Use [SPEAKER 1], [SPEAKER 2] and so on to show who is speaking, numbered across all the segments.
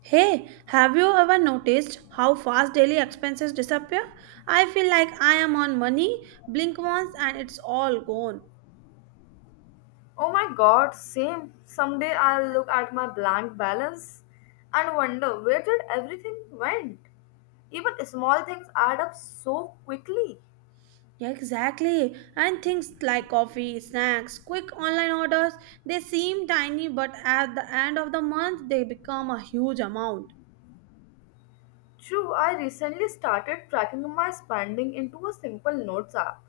[SPEAKER 1] Hey, have you ever noticed how fast daily expenses disappear? I feel like I am on money, blink once, and it's all gone.
[SPEAKER 2] Oh my god, same. Someday I'll look at my blank balance and wonder where did everything went. Even small things add up so quickly.
[SPEAKER 1] Yeah, exactly. And things like coffee, snacks, quick online orders, they seem tiny, but at the end of the month, they become a huge amount.
[SPEAKER 2] True, I recently started tracking my spending into a simple notes app.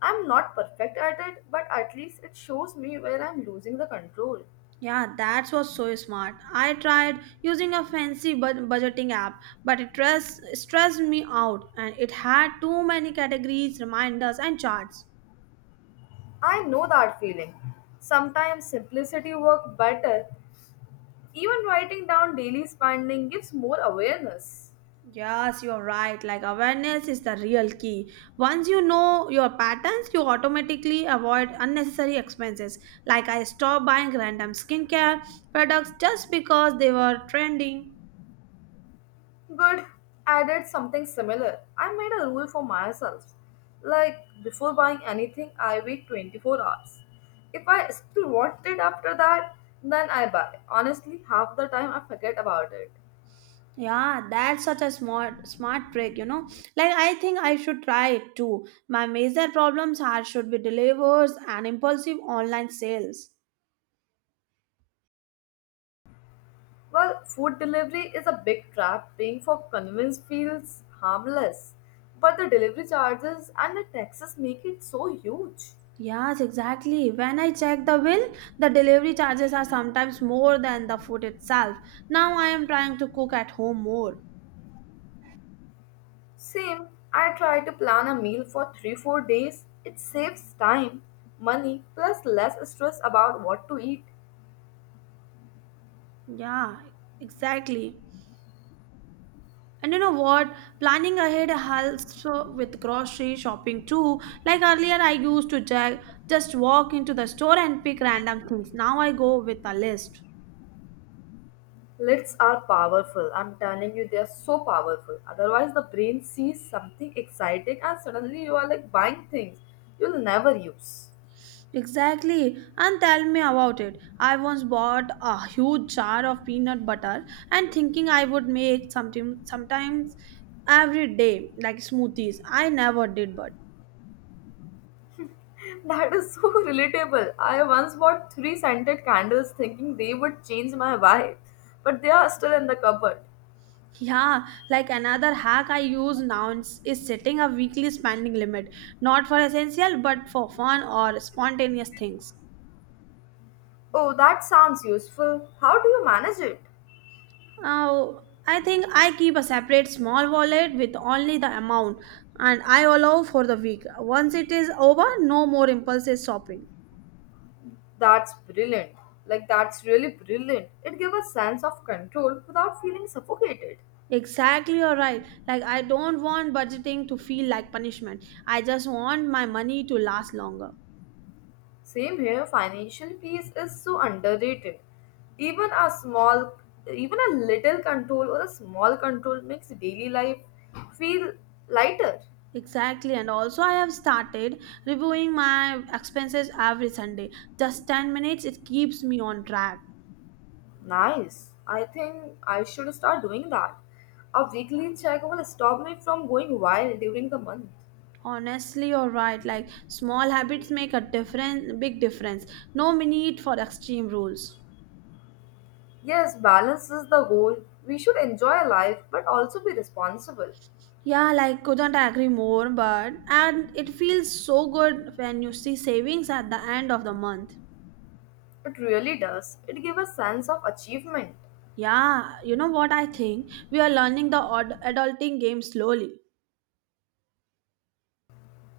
[SPEAKER 2] I'm not perfect at it, but at least it shows me where I'm losing the control.
[SPEAKER 1] Yeah, that was so smart. I tried using a fancy budgeting app, but it stressed me out and it had too many categories, reminders, and charts.
[SPEAKER 2] I know that feeling. Sometimes simplicity works better. Even writing down daily spending gives more awareness.
[SPEAKER 1] Yes, you're right. Like awareness is the real key. Once you know your patterns, you automatically avoid unnecessary expenses. Like I stopped buying random skincare products just because they were trending.
[SPEAKER 2] Good. I did something similar. I made a rule for myself. Like, before buying anything, I wait 24 hours. If I still want it after that, then I buy. Honestly, half the time I forget about it.
[SPEAKER 1] Yeah, that's such a smart trick. Like I think I should try it too. My major problems are should be deliveries and impulsive online sales.
[SPEAKER 2] Well, food delivery is a big trap. Paying for convenience feels harmless. But the delivery charges and the taxes make it so huge.
[SPEAKER 1] Yes, exactly. When I check the bill, the delivery charges are sometimes more than the food itself. Now I am trying to cook at home more.
[SPEAKER 2] Same, I try to plan a meal for 3 4 days. It saves time, money, plus less stress about what to eat.
[SPEAKER 1] Yeah, exactly. And you know what? Planning ahead helps with grocery shopping too. Like earlier, I used to just walk into the store and pick random things. Now I go with a list.
[SPEAKER 2] Lists are powerful. I'm telling you, they are so powerful. Otherwise, the brain sees something exciting and suddenly you are like buying things you'll never use.
[SPEAKER 1] Exactly, and tell me about it. I once bought a huge jar of peanut butter and thinking I would make something sometimes every day, like smoothies. I never did, but
[SPEAKER 2] That is so relatable. I once bought three scented candles thinking they would change my vibe, but they are still in the cupboard.
[SPEAKER 1] yeah, like another hack I use now is setting a weekly spending limit, not for essential but for fun or spontaneous things.
[SPEAKER 2] Oh, that sounds useful. How do you manage it?
[SPEAKER 1] Oh, I think I keep a separate small wallet with only the amount and I allow for the week. Once it is over, no more impulsive shopping.
[SPEAKER 2] That's brilliant. Like, that's really brilliant. It gives a sense of control without feeling suffocated.
[SPEAKER 1] Exactly, you're right. Like, I don't want budgeting to feel like punishment. I just want my money to last longer.
[SPEAKER 2] Same here, financial peace is so underrated. Even a small, even a little control or a small control makes daily life feel lighter.
[SPEAKER 1] Exactly, and also I have started reviewing my expenses every Sunday. Just 10 minutes, it keeps me on track.
[SPEAKER 2] Nice. I think I should start doing that. A weekly check will stop me from going wild during the month.
[SPEAKER 1] Honestly, you're right. Like small habits make a difference, big difference. No need for extreme rules.
[SPEAKER 2] Yes, balance is the goal. We should enjoy life but also be responsible.
[SPEAKER 1] Yeah, like couldn't agree more, but and it feels so good when you see savings at the end of the month.
[SPEAKER 2] It really does. It gives a sense of achievement.
[SPEAKER 1] Yeah, you know what I think? We are learning the adulting game slowly.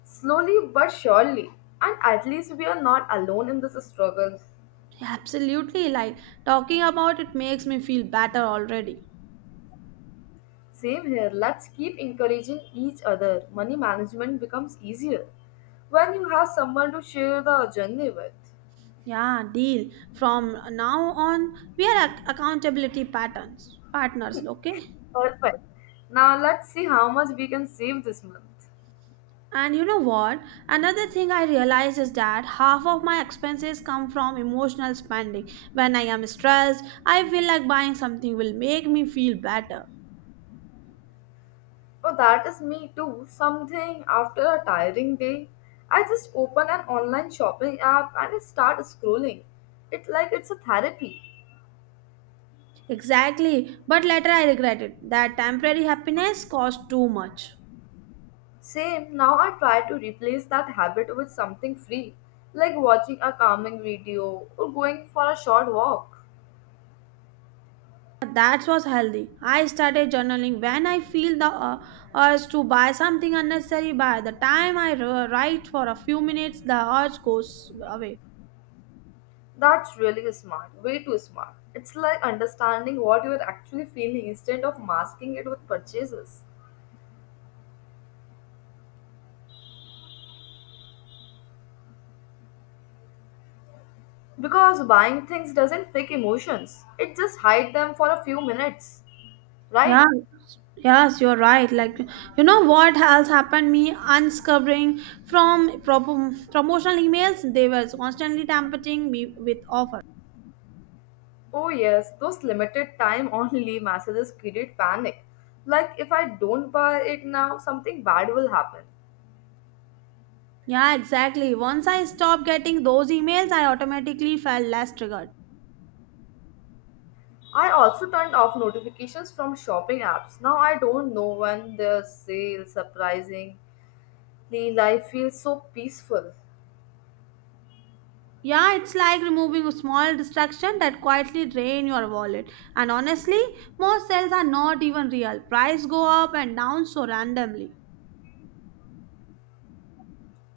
[SPEAKER 2] Slowly but surely. And at least we are not alone in this struggle.
[SPEAKER 1] Absolutely, like talking about it makes me feel better already.
[SPEAKER 2] Same here. Let's keep encouraging each other. Money management becomes easier when you have someone to share the journey with.
[SPEAKER 1] Yeah, deal. From now on, we are accountability patterns partners. Okay.
[SPEAKER 2] Perfect. Now let's see how much we can save this month.
[SPEAKER 1] And you know what? Another thing I realize is that half of my expenses come from emotional spending. When I am stressed, I feel like buying something will make me feel better.
[SPEAKER 2] Oh, that is me too. Something after a tiring day, I just open an online shopping app and I start scrolling. It's like it's a therapy.
[SPEAKER 1] Exactly, but later I regret it. That temporary happiness cost too much.
[SPEAKER 2] Same, now I try to replace that habit with something free, like watching a calming video or going for a short walk.
[SPEAKER 1] That was healthy. I started journaling when I feel the urge to buy something unnecessary. By the time I write for a few minutes, the urge goes away.
[SPEAKER 2] That's really smart, way too smart. It's like understanding what you're actually feeling instead of masking it with purchases. Because buying things doesn't fake emotions, it just hides them for a few minutes,
[SPEAKER 1] Yeah,
[SPEAKER 2] right?
[SPEAKER 1] yes, you're right. Like, you know what else happened? Me unscrubbing from promotional emails, they were constantly tampering me with offers.
[SPEAKER 2] Oh, yes, those limited time only messages create panic. Like, if I don't buy it now, something bad will happen.
[SPEAKER 1] Yeah, exactly. Once I stopped getting those emails, I automatically felt less triggered.
[SPEAKER 2] I also turned off notifications from shopping apps. Now I don't know when there's sale. Surprisingly, life feels so peaceful.
[SPEAKER 1] Yeah, it's like removing a small distraction that quietly drain your wallet. And honestly, most sales are not even real. Price go up and down so randomly.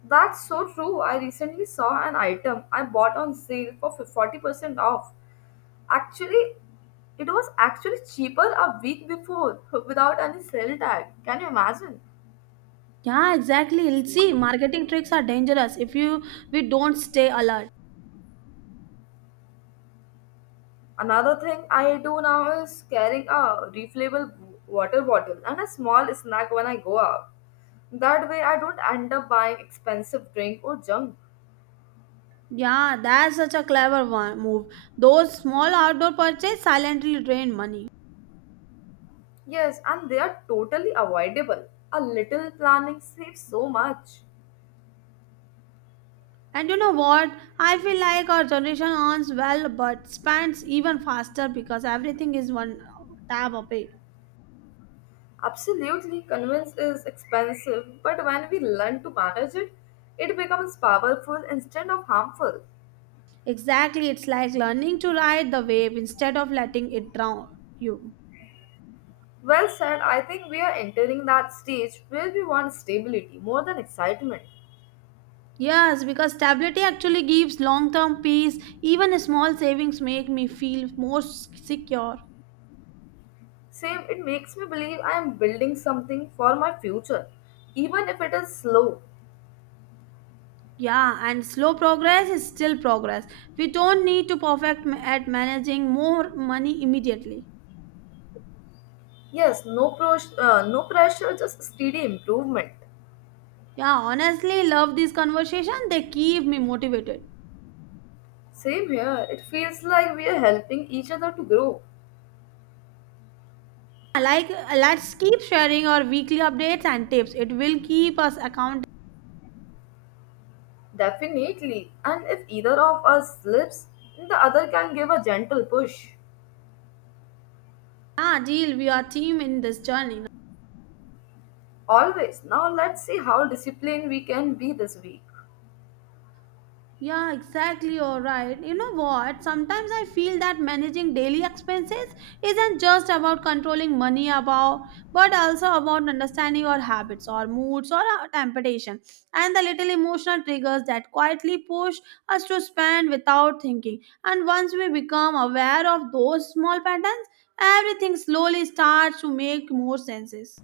[SPEAKER 2] That's so true. I recently saw an item I bought on sale for 40% off. Actually, it was actually cheaper a week before without any sale tag. Can you imagine?
[SPEAKER 1] Yeah, exactly. See, marketing tricks are dangerous if you we don't stay alert.
[SPEAKER 2] Another thing I do now is carrying a refillable water bottle and a small snack when I go out. That way, I don't end up buying expensive drink or junk.
[SPEAKER 1] Yeah, that's such a clever one move. Those small outdoor purchases silently drain money.
[SPEAKER 2] Yes, and they are totally avoidable. A little planning saves so much.
[SPEAKER 1] And you know what? I feel like our generation earns well but spends even faster because everything is one tab away.
[SPEAKER 2] Absolutely, convenience is expensive, but when we learn to manage it, it becomes powerful instead of harmful.
[SPEAKER 1] Exactly, it's like learning to ride the wave instead of letting it drown you.
[SPEAKER 2] Well said, I think we are entering that stage where we want stability more than excitement.
[SPEAKER 1] Yes, because stability actually gives long term peace. Even small savings make me feel more secure.
[SPEAKER 2] Same, it makes me believe I am building something for my future, even if it is slow.
[SPEAKER 1] Yeah, and slow progress is still progress. We don't need to perfect at managing more money immediately.
[SPEAKER 2] Yes, no pressure, just steady improvement.
[SPEAKER 1] Yeah, honestly, love this conversation. They keep me motivated.
[SPEAKER 2] Same here. It feels like we are helping each other to grow.
[SPEAKER 1] Like, let's keep sharing our weekly updates and tips. It will keep us accountable.
[SPEAKER 2] Definitely. And if either of us slips, the other can give a gentle push.
[SPEAKER 1] Yeah, deal. We are team in this journey.
[SPEAKER 2] Always. Now let's see how disciplined we can be this week.
[SPEAKER 1] Yeah, exactly. You're right. You know what? Sometimes I feel that managing daily expenses isn't just about controlling money about, but also about understanding your habits or moods or our temptation and the little emotional triggers that quietly push us to spend without thinking. And once we become aware of those small patterns, everything slowly starts to make more senses.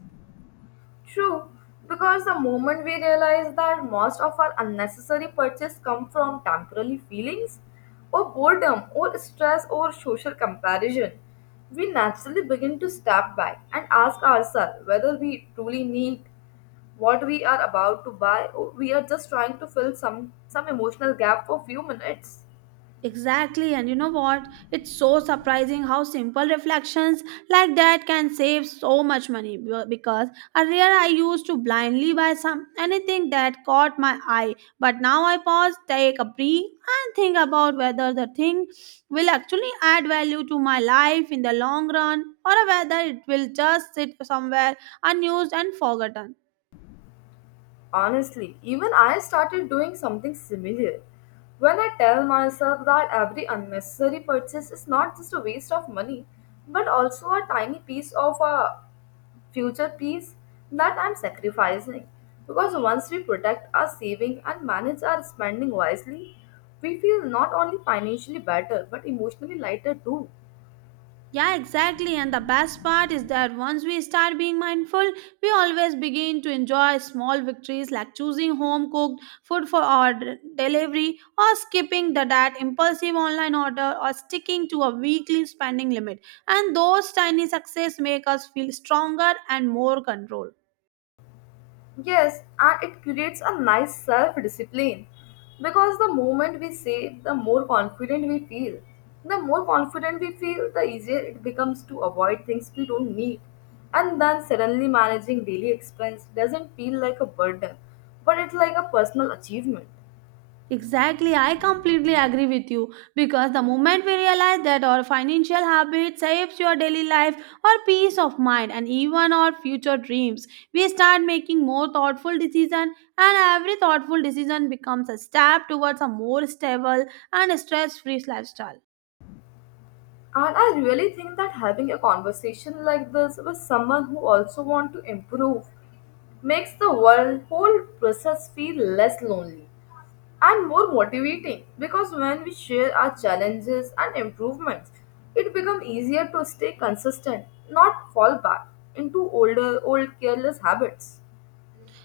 [SPEAKER 2] True, because the moment we realize that most of our unnecessary purchase come from temporary feelings or boredom or stress or social comparison, we naturally begin to step back and ask ourselves whether we truly need what we are about to buy or we are just trying to fill some emotional gap for few minutes.
[SPEAKER 1] Exactly, and you know what? It's so surprising how simple reflections like that can save so much money because earlier I used to blindly buy some anything that caught my eye, but now I pause, take a breath, and think about whether the thing will actually add value to my life in the long run or whether it will just sit somewhere unused and forgotten.
[SPEAKER 2] Honestly, even I started doing something similar. When I tell myself that every unnecessary purchase is not just a waste of money, but also a tiny piece of a future peace that I'm sacrificing. Because once we protect our saving and manage our spending wisely, we feel not only financially better but emotionally lighter too.
[SPEAKER 1] Yeah, exactly. And the best part is that once we start being mindful, we always begin to enjoy small victories like choosing home cooked food for our delivery, or skipping the that impulsive online order, or sticking to a weekly spending limit. And those tiny success make us feel stronger and more control.
[SPEAKER 2] Yes, and it creates a nice self discipline because the moment we say, the more confident we feel. The more confident we feel, the easier it becomes to avoid things we don't need. And then suddenly managing daily expense doesn't feel like a burden, but it's like a personal achievement.
[SPEAKER 1] Exactly, I completely agree with you because the moment we realize that our financial habit saves your daily life or peace of mind and even our future dreams, we start making more thoughtful decisions and every thoughtful decision becomes a step towards a more stable and stress-free lifestyle.
[SPEAKER 2] And I really think that having a conversation like this with someone who also wants to improve makes whole process feel less lonely and more motivating because when we share our challenges and improvements, it becomes easier to stay consistent, not fall back into old careless habits.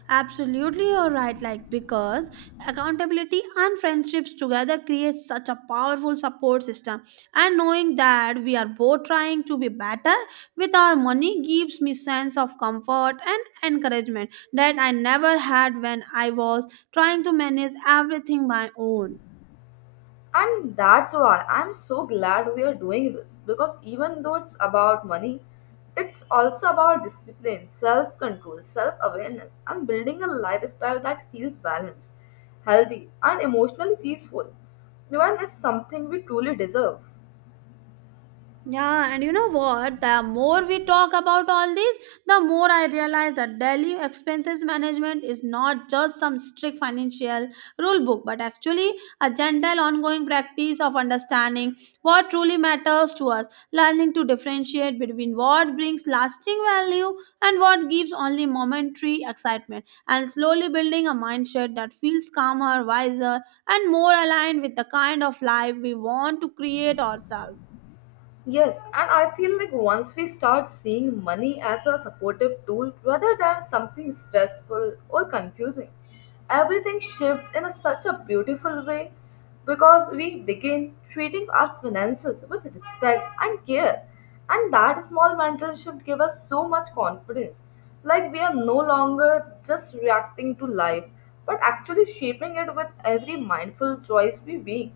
[SPEAKER 1] Absolutely, you're right. Like, because accountability and friendships together create such a powerful support system. And knowing that we are both trying to be better with our money gives me sense of comfort and encouragement that I never had when I was trying to manage everything my own.
[SPEAKER 2] And that's why I'm so glad we are doing this because even though it's about money, it's also about discipline, self control, self awareness, and building a lifestyle that feels balanced, healthy, and emotionally peaceful. When is something we truly deserve.
[SPEAKER 1] Yeah, and you know what? The more we talk about all this, the more I realize that daily expenses management is not just some strict financial rule book, but actually a gentle ongoing practice of understanding what truly matters to us, learning to differentiate between what brings lasting value and what gives only momentary excitement, and slowly building a mindset that feels calmer, wiser, and more aligned with the kind of life we want to create ourselves.
[SPEAKER 2] Yes, and I feel like once we start seeing money as a supportive tool rather than something stressful or confusing, everything shifts such a beautiful way because we begin treating our finances with respect and care. And that small mental shift gives us so much confidence. Like we are no longer just reacting to life, but actually shaping it with every mindful choice we make.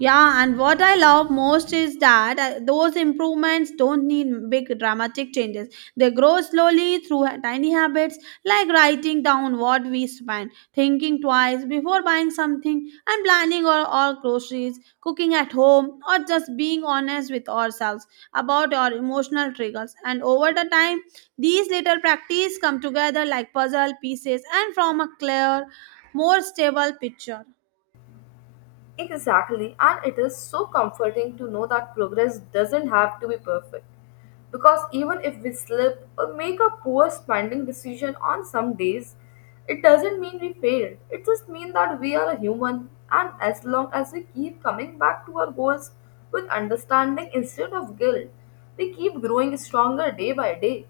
[SPEAKER 1] Yeah, and what I love most is that those improvements don't need big dramatic changes. They grow slowly through tiny habits like writing down what we spend, thinking twice before buying something, and planning our groceries, cooking at home, or just being honest with ourselves about our emotional triggers. And over the time, these little practices come together like puzzle pieces and form a clear, more stable picture.
[SPEAKER 2] Exactly, and it is so comforting to know that progress doesn't have to be perfect. Because even if we slip or make a poor spending decision on some days, it doesn't mean we failed. It just means that we are a human, and as long as we keep coming back to our goals with understanding instead of guilt, we keep growing stronger day by day.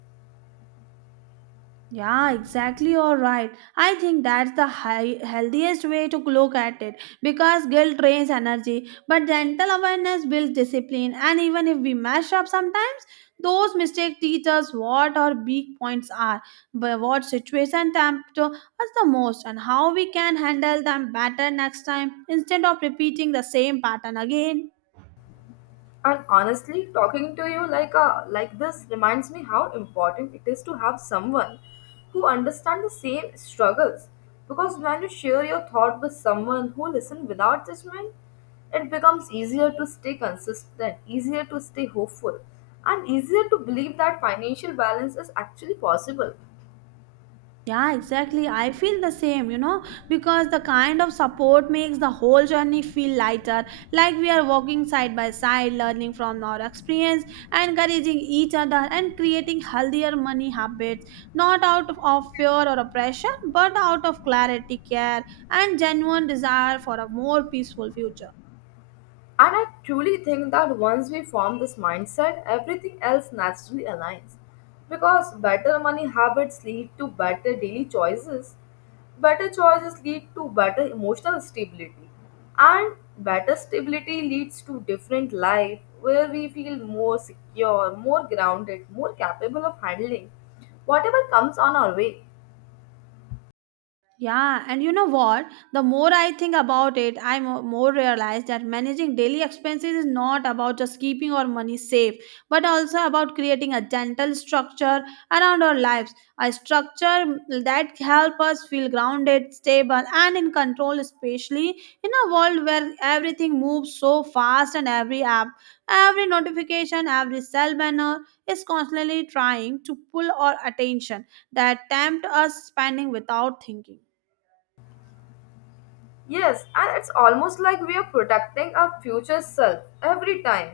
[SPEAKER 1] Yeah, exactly. You're right. I think that's healthiest way to look at it because guilt drains energy, but gentle awareness builds discipline. And even if we mess up sometimes, those mistakes teach us what our weak points are, but what situation tempt us the most, and how we can handle them better next time instead of repeating the same pattern again.
[SPEAKER 2] And honestly, talking to you like a, like this reminds me how important it is to have someone who understands the same struggles. Because when you share your thought with someone who listens without judgment, it becomes easier to stay consistent, easier to stay hopeful, and easier to believe that financial balance is actually possible.
[SPEAKER 1] Yeah, exactly. I feel the same, you know, because the kind of support makes the whole journey feel lighter. Like we are walking side by side, learning from our experience, encouraging each other, and creating healthier money habits, not of fear or oppression, but out of clarity, care, and genuine desire for a more peaceful future.
[SPEAKER 2] And I truly think that once we form this mindset, everything else naturally aligns. Because better money habits lead to better daily choices, better choices lead to better emotional stability, and better stability leads to different life where we feel more secure, more grounded, more capable of handling whatever comes on our way.
[SPEAKER 1] Yeah, and you know what? The more I think about it, I more realize that managing daily expenses is not about just keeping our money safe, but also about creating a gentle structure around our lives, a structure that help us feel grounded, stable, and in control, especially in a world where everything moves so fast and every app, every notification, every cell banner is constantly trying to pull our attention that tempt us spending without thinking.
[SPEAKER 2] Yes, and it's almost like we are protecting our future self every time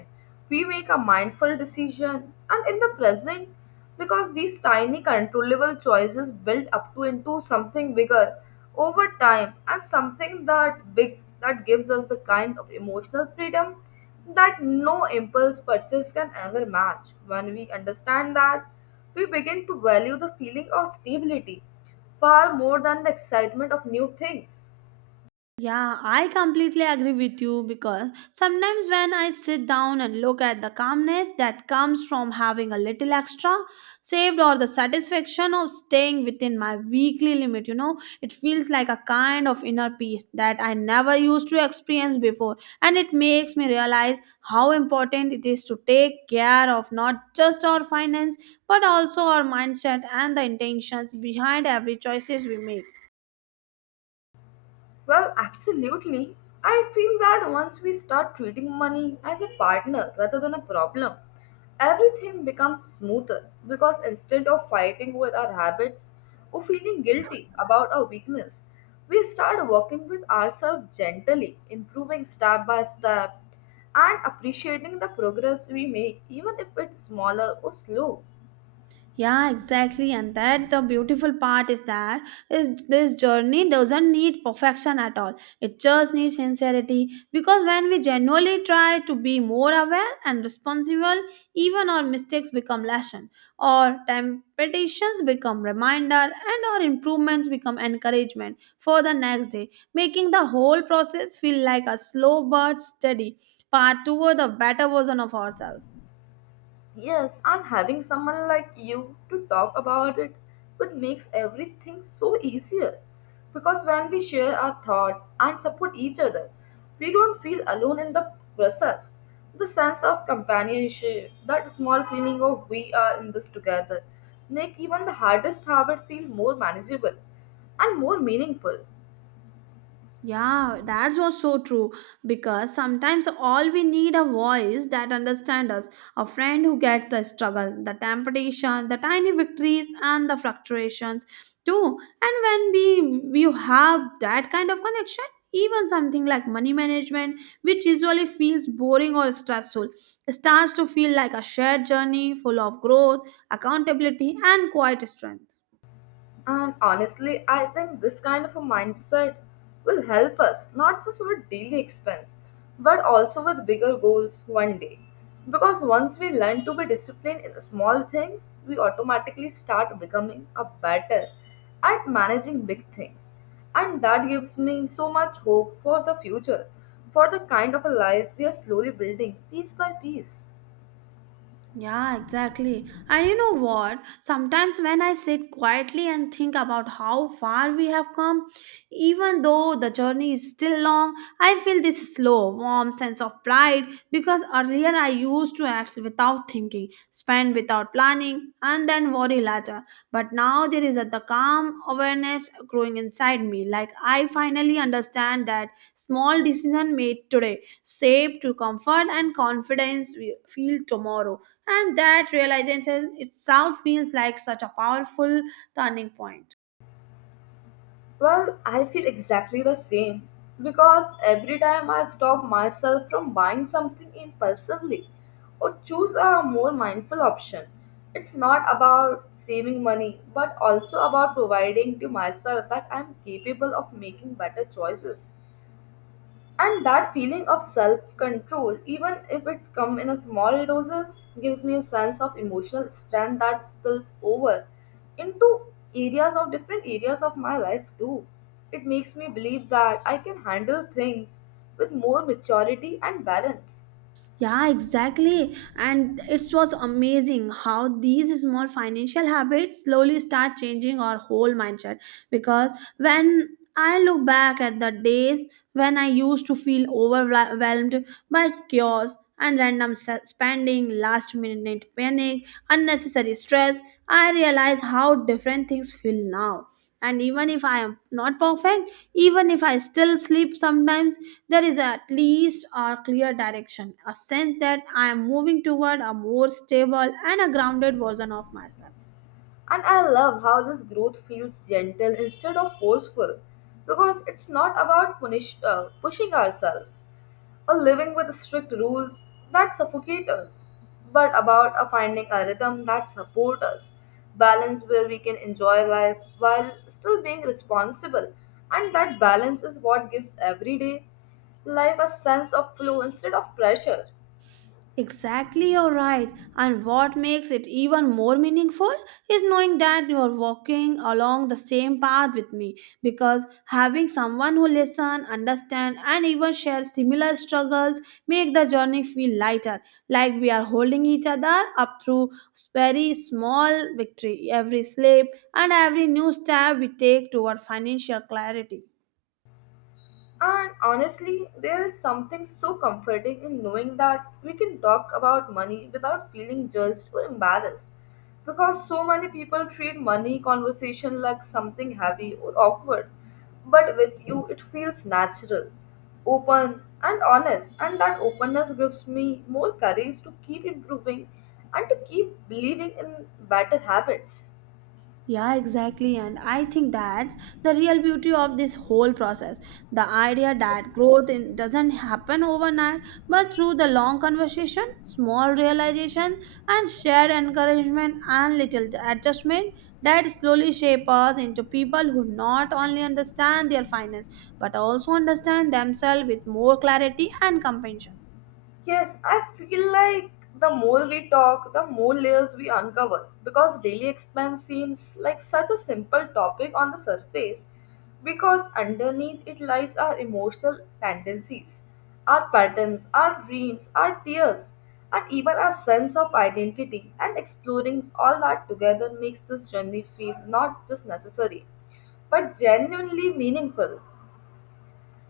[SPEAKER 2] we make a mindful decision and in the present because these tiny controllable choices build up to into something bigger over time and something that big that gives us the kind of emotional freedom that no impulse purchase can ever match when we understand that we begin to value the feeling of stability far more than the excitement of new things.
[SPEAKER 1] Yeah, I completely agree with you because sometimes when I sit down and look at the calmness that comes from having a little extra saved or the satisfaction of staying within my weekly limit, you know, it feels like a kind of inner peace that I never used to experience before. And it makes me realize how important it is to take care of not just our finance but also our mindset and the intentions behind every choices we make.
[SPEAKER 2] Well, absolutely. I feel that once we start treating money as a partner rather than a problem, everything becomes smoother because instead of fighting with our habits or feeling guilty about our weakness, we start working with ourselves gently, improving step by step, and appreciating the progress we make, even if it's smaller or slow.
[SPEAKER 1] Yeah, exactly. And that the beautiful part is that is this journey doesn't need perfection at all. It just needs sincerity because when we genuinely try to be more aware and responsible, even our mistakes become lesson, or temptations become reminder, and our improvements become encouragement for the next day, making the whole process feel like a slow but steady path toward a better version of ourselves.
[SPEAKER 2] Yes, and having someone like you to talk about it would makes everything so easier. Because when we share our thoughts and support each other, we don't feel alone in the process. The sense of companionship, that small feeling of we are in this together, make even the hardest habit feel more manageable and more meaningful.
[SPEAKER 1] Yeah, that's was so true because sometimes all we need a voice that understands us, a friend who gets the struggle, the temptation, the tiny victories and the fluctuations too. And when we you have that kind of connection, even something like money management, which usually feels boring or stressful, starts to feel like a shared journey full of growth, accountability and quiet strength.
[SPEAKER 2] And honestly, I think this kind of a mindset will help us not just with daily expense, but also with bigger goals one day. Because once we learn to be disciplined in the small things, we automatically start becoming a better at managing big things. And that gives me so much hope for the future, for the kind of a life we are slowly building piece by piece.
[SPEAKER 1] Yeah, exactly. And you know what? Sometimes when I sit quietly and think about how far we have come, even though the journey is still long, I feel this slow, warm sense of pride because earlier I used to act without thinking, spend without planning, and then worry later. But now there is the calm awareness growing inside me, like I finally understand that small decision made today, safe to comfort and confidence we feel tomorrow, and that realization itself feels like such a powerful turning point.
[SPEAKER 2] Well, I feel exactly the same because every time I stop myself from buying something impulsively or choose a more mindful option, it's not about saving money but also about providing to myself that I'm capable of making better choices. And that feeling of self control, even if it comes in a small doses, gives me a sense of emotional strength that spills over into areas of different areas of my life too. It makes me believe that I can handle things with more maturity and balance.
[SPEAKER 1] Yeah, exactly. And it was amazing how these small financial habits slowly start changing our whole mindset. Because when I look back at the days when I used to feel overwhelmed by chaos and random spending, last minute panic, unnecessary stress, I realize how different things feel now. And even if I am not perfect, even if I still sleep sometimes, there is at least a clear direction, a sense that I am moving toward a more stable and a grounded version of myself.
[SPEAKER 2] And I love how this growth feels gentle instead of forceful because it's not about pushing ourselves. Or living with strict rules that suffocate us, but about a finding a rhythm that supports us, balance where we can enjoy life while still being responsible, and that balance is what gives every day life a sense of flow instead of pressure.
[SPEAKER 1] Exactly, you're right. And what makes it even more meaningful is knowing that you're walking along the same path with me, because having someone who listens, understands, and even shares similar struggles make the journey feel lighter, like we are holding each other up through very small victory, every slip, and every new step we take toward financial clarity.
[SPEAKER 2] And honestly, there is something so comforting in knowing that we can talk about money without feeling judged or embarrassed. Because so many people treat money conversation like something heavy or awkward. But with you, it feels natural, open, and honest. And that openness gives me more courage to keep improving and to keep believing in better habits.
[SPEAKER 1] Yeah, exactly. And I think that's the real beauty of this whole process. The idea that doesn't happen overnight, but through the long conversation, small realization, and shared encouragement and little adjustment that slowly shape us into people who not only understand their finance, but also understand themselves with more clarity and compassion.
[SPEAKER 2] Yes, I feel like the more we talk, the more layers we uncover because daily expense seems like such a simple topic on the surface because underneath it lies our emotional tendencies, our patterns, our dreams, our tears, and even our sense of identity. And exploring all that together makes this journey feel not just necessary but genuinely meaningful.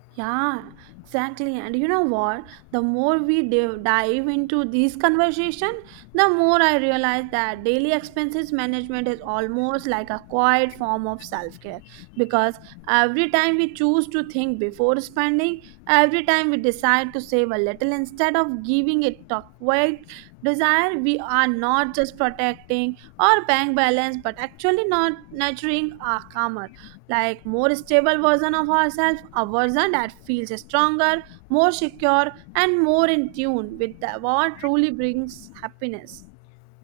[SPEAKER 1] Yeah, exactly. And you know what? The more we dive into this conversation, the more I realize that daily expenses management is almost like a quiet form of self care, because every time we choose to think before spending, every time we decide to save a little instead of giving it a quiet desire, we are not just protecting our bank balance but actually not nurturing our karma, like more stable version of ourselves, a version that feels stronger, more secure, and more in tune with what truly brings happiness.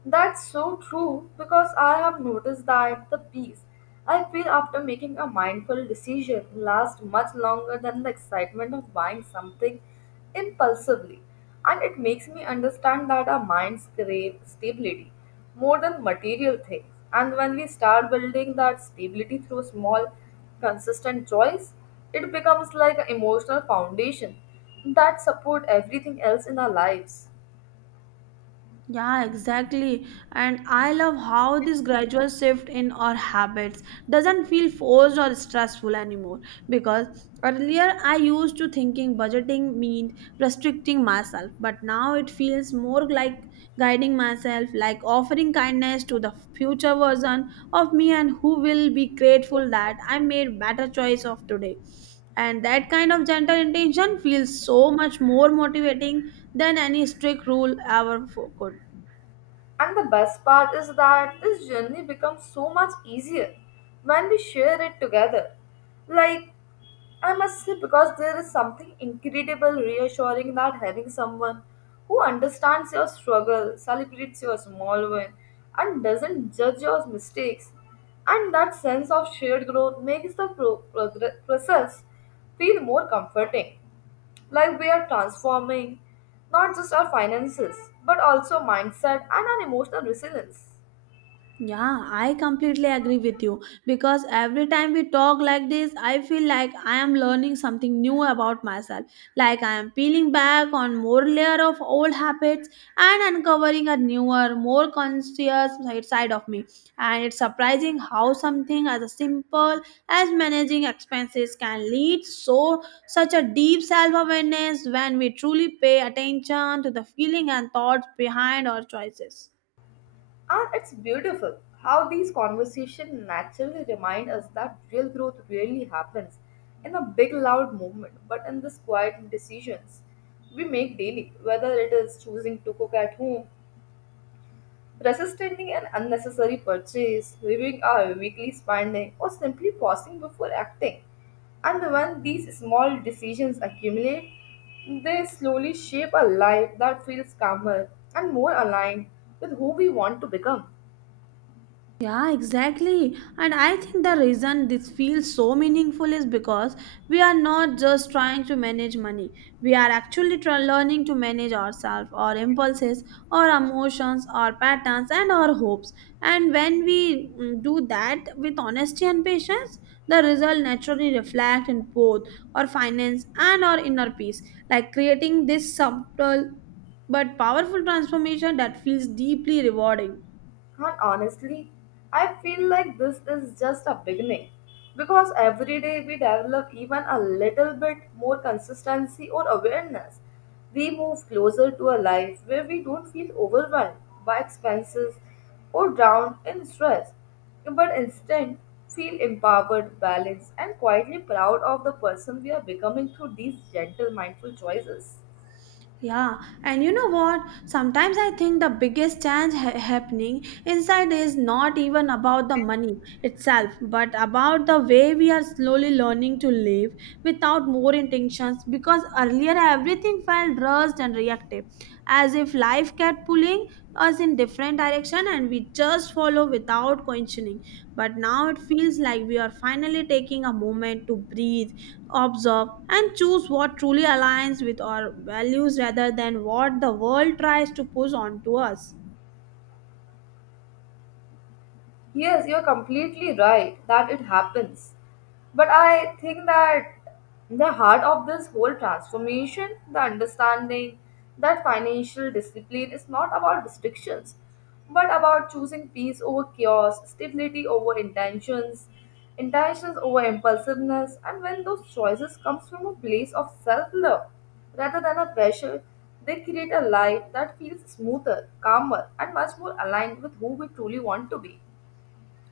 [SPEAKER 2] That's so true because I have noticed that the peace I feel after making a mindful decision lasts much longer than the excitement of buying something impulsively. And it makes me understand that our minds crave stability more than material things. And when we start building that stability through small, consistent choice, it becomes like an emotional foundation that support everything else in our lives.
[SPEAKER 1] Yeah, exactly. And I love how this gradual shift in our habits doesn't feel forced or stressful anymore, because earlier I used to thinking budgeting meant restricting myself, but now it feels more like guiding myself, like offering kindness to the future version of me and who will be grateful that I made better choice of today. And that kind of gentle intention feels so much more motivating than any strict rule ever could.
[SPEAKER 2] And the best part is that this journey becomes so much easier when we share it together. Like, I must say, because there is something incredible, reassuring that having someone who understands your struggle, celebrates your small win, and doesn't judge your mistakes, and that sense of shared growth makes the process feel more comforting. Like we are transforming not just our finances, but also mindset and our emotional resilience.
[SPEAKER 1] Yeah, I completely agree with you because every time we talk like this, I feel like I am learning something new about myself. Like I am peeling back on more layer of old habits and uncovering a newer, more conscious side of me. And it's surprising how something as simple as managing expenses can lead so such a deep self-awareness when we truly pay attention to the feeling and thoughts behind our choices.
[SPEAKER 2] And it's beautiful how these conversations naturally remind us that real growth really happens in a big, loud movement, but in these quiet decisions we make daily, whether it is choosing to cook at home, resisting an unnecessary purchase, reviewing our weekly spending, or simply pausing before acting. And when these small decisions accumulate, they slowly shape a life that feels calmer and more aligned with who we want to become.
[SPEAKER 1] Yeah, exactly. And I think the reason this feels so meaningful is because we are not just trying to manage money. We are actually learning to manage ourselves, our impulses, our emotions, our patterns, and our hopes. And when we do that with honesty and patience, the result naturally reflect in both our finance and our inner peace, like creating this subtle but powerful transformation that feels deeply rewarding.
[SPEAKER 2] And honestly, I feel like this is just a beginning because every day we develop even a little bit more consistency or awareness. We move closer to a life where we don't feel overwhelmed by expenses or drowned in stress, but instead feel empowered, balanced, and quietly proud of the person we are becoming through these gentle, mindful choices.
[SPEAKER 1] Yeah, and you know what? Sometimes I think the biggest change happening inside is not even about the money itself, but about the way we are slowly learning to live without more intentions. Because earlier everything felt rushed and reactive, as if life kept pulling us in different direction and we just follow without questioning. But now it feels like we are finally taking a moment to breathe, observe, and choose what truly aligns with our values rather than what the world tries to push onto us.
[SPEAKER 2] Yes, you're completely right that it happens. But I think that the heart of this whole transformation, the understanding that financial discipline is not about restrictions, but about choosing peace over chaos, stability over intentions, intentions over impulsiveness, and when those choices comes from a place of self-love rather than a pressure, they create a life that feels smoother, calmer, and much more aligned with who we truly want to be.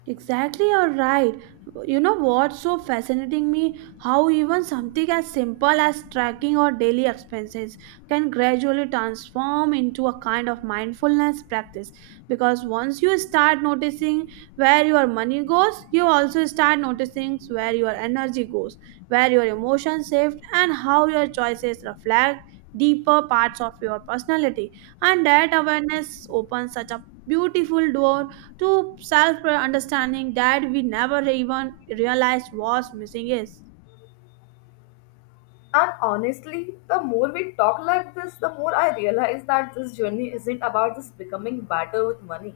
[SPEAKER 1] Exactly, you're right. You know what's so fascinating me? How even something as simple as tracking our daily expenses can gradually transform into a kind of mindfulness practice. Because once you start noticing where your money goes, you also start noticing where your energy goes, where your emotions shift, and how your choices reflect deeper parts of your personality. And that awareness opens such a beautiful door to self understanding that we never even realized was missing is.
[SPEAKER 2] And honestly, the more we talk like this, the more I realize that this journey isn't about just becoming better with money.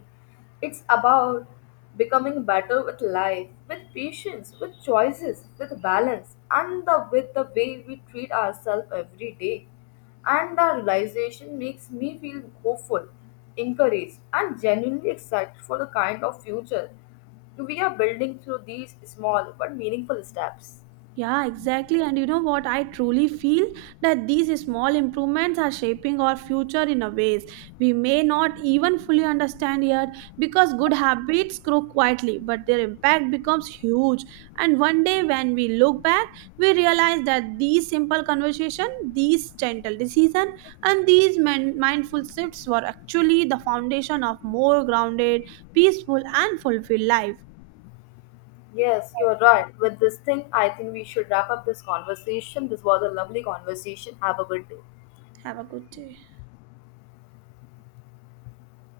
[SPEAKER 2] It's about becoming better with life, with patience, with choices, with balance, and with the way we treat ourselves every day. And the realization makes me feel hopeful, encouraged, and genuinely excited for the kind of future we are building through these small but meaningful steps.
[SPEAKER 1] Yeah, exactly. And you know what? I truly feel that these small improvements are shaping our future in a ways we may not even fully understand yet, because good habits grow quietly, but their impact becomes huge. And one day when we look back, we realize that these simple conversation, these gentle decision, and these mindful shifts were actually the foundation of more grounded, peaceful, and fulfilled life.
[SPEAKER 2] Yes, you are right. With this thing, I think we should wrap up this conversation. This was a lovely conversation. Have a good day.
[SPEAKER 1] Have a good day.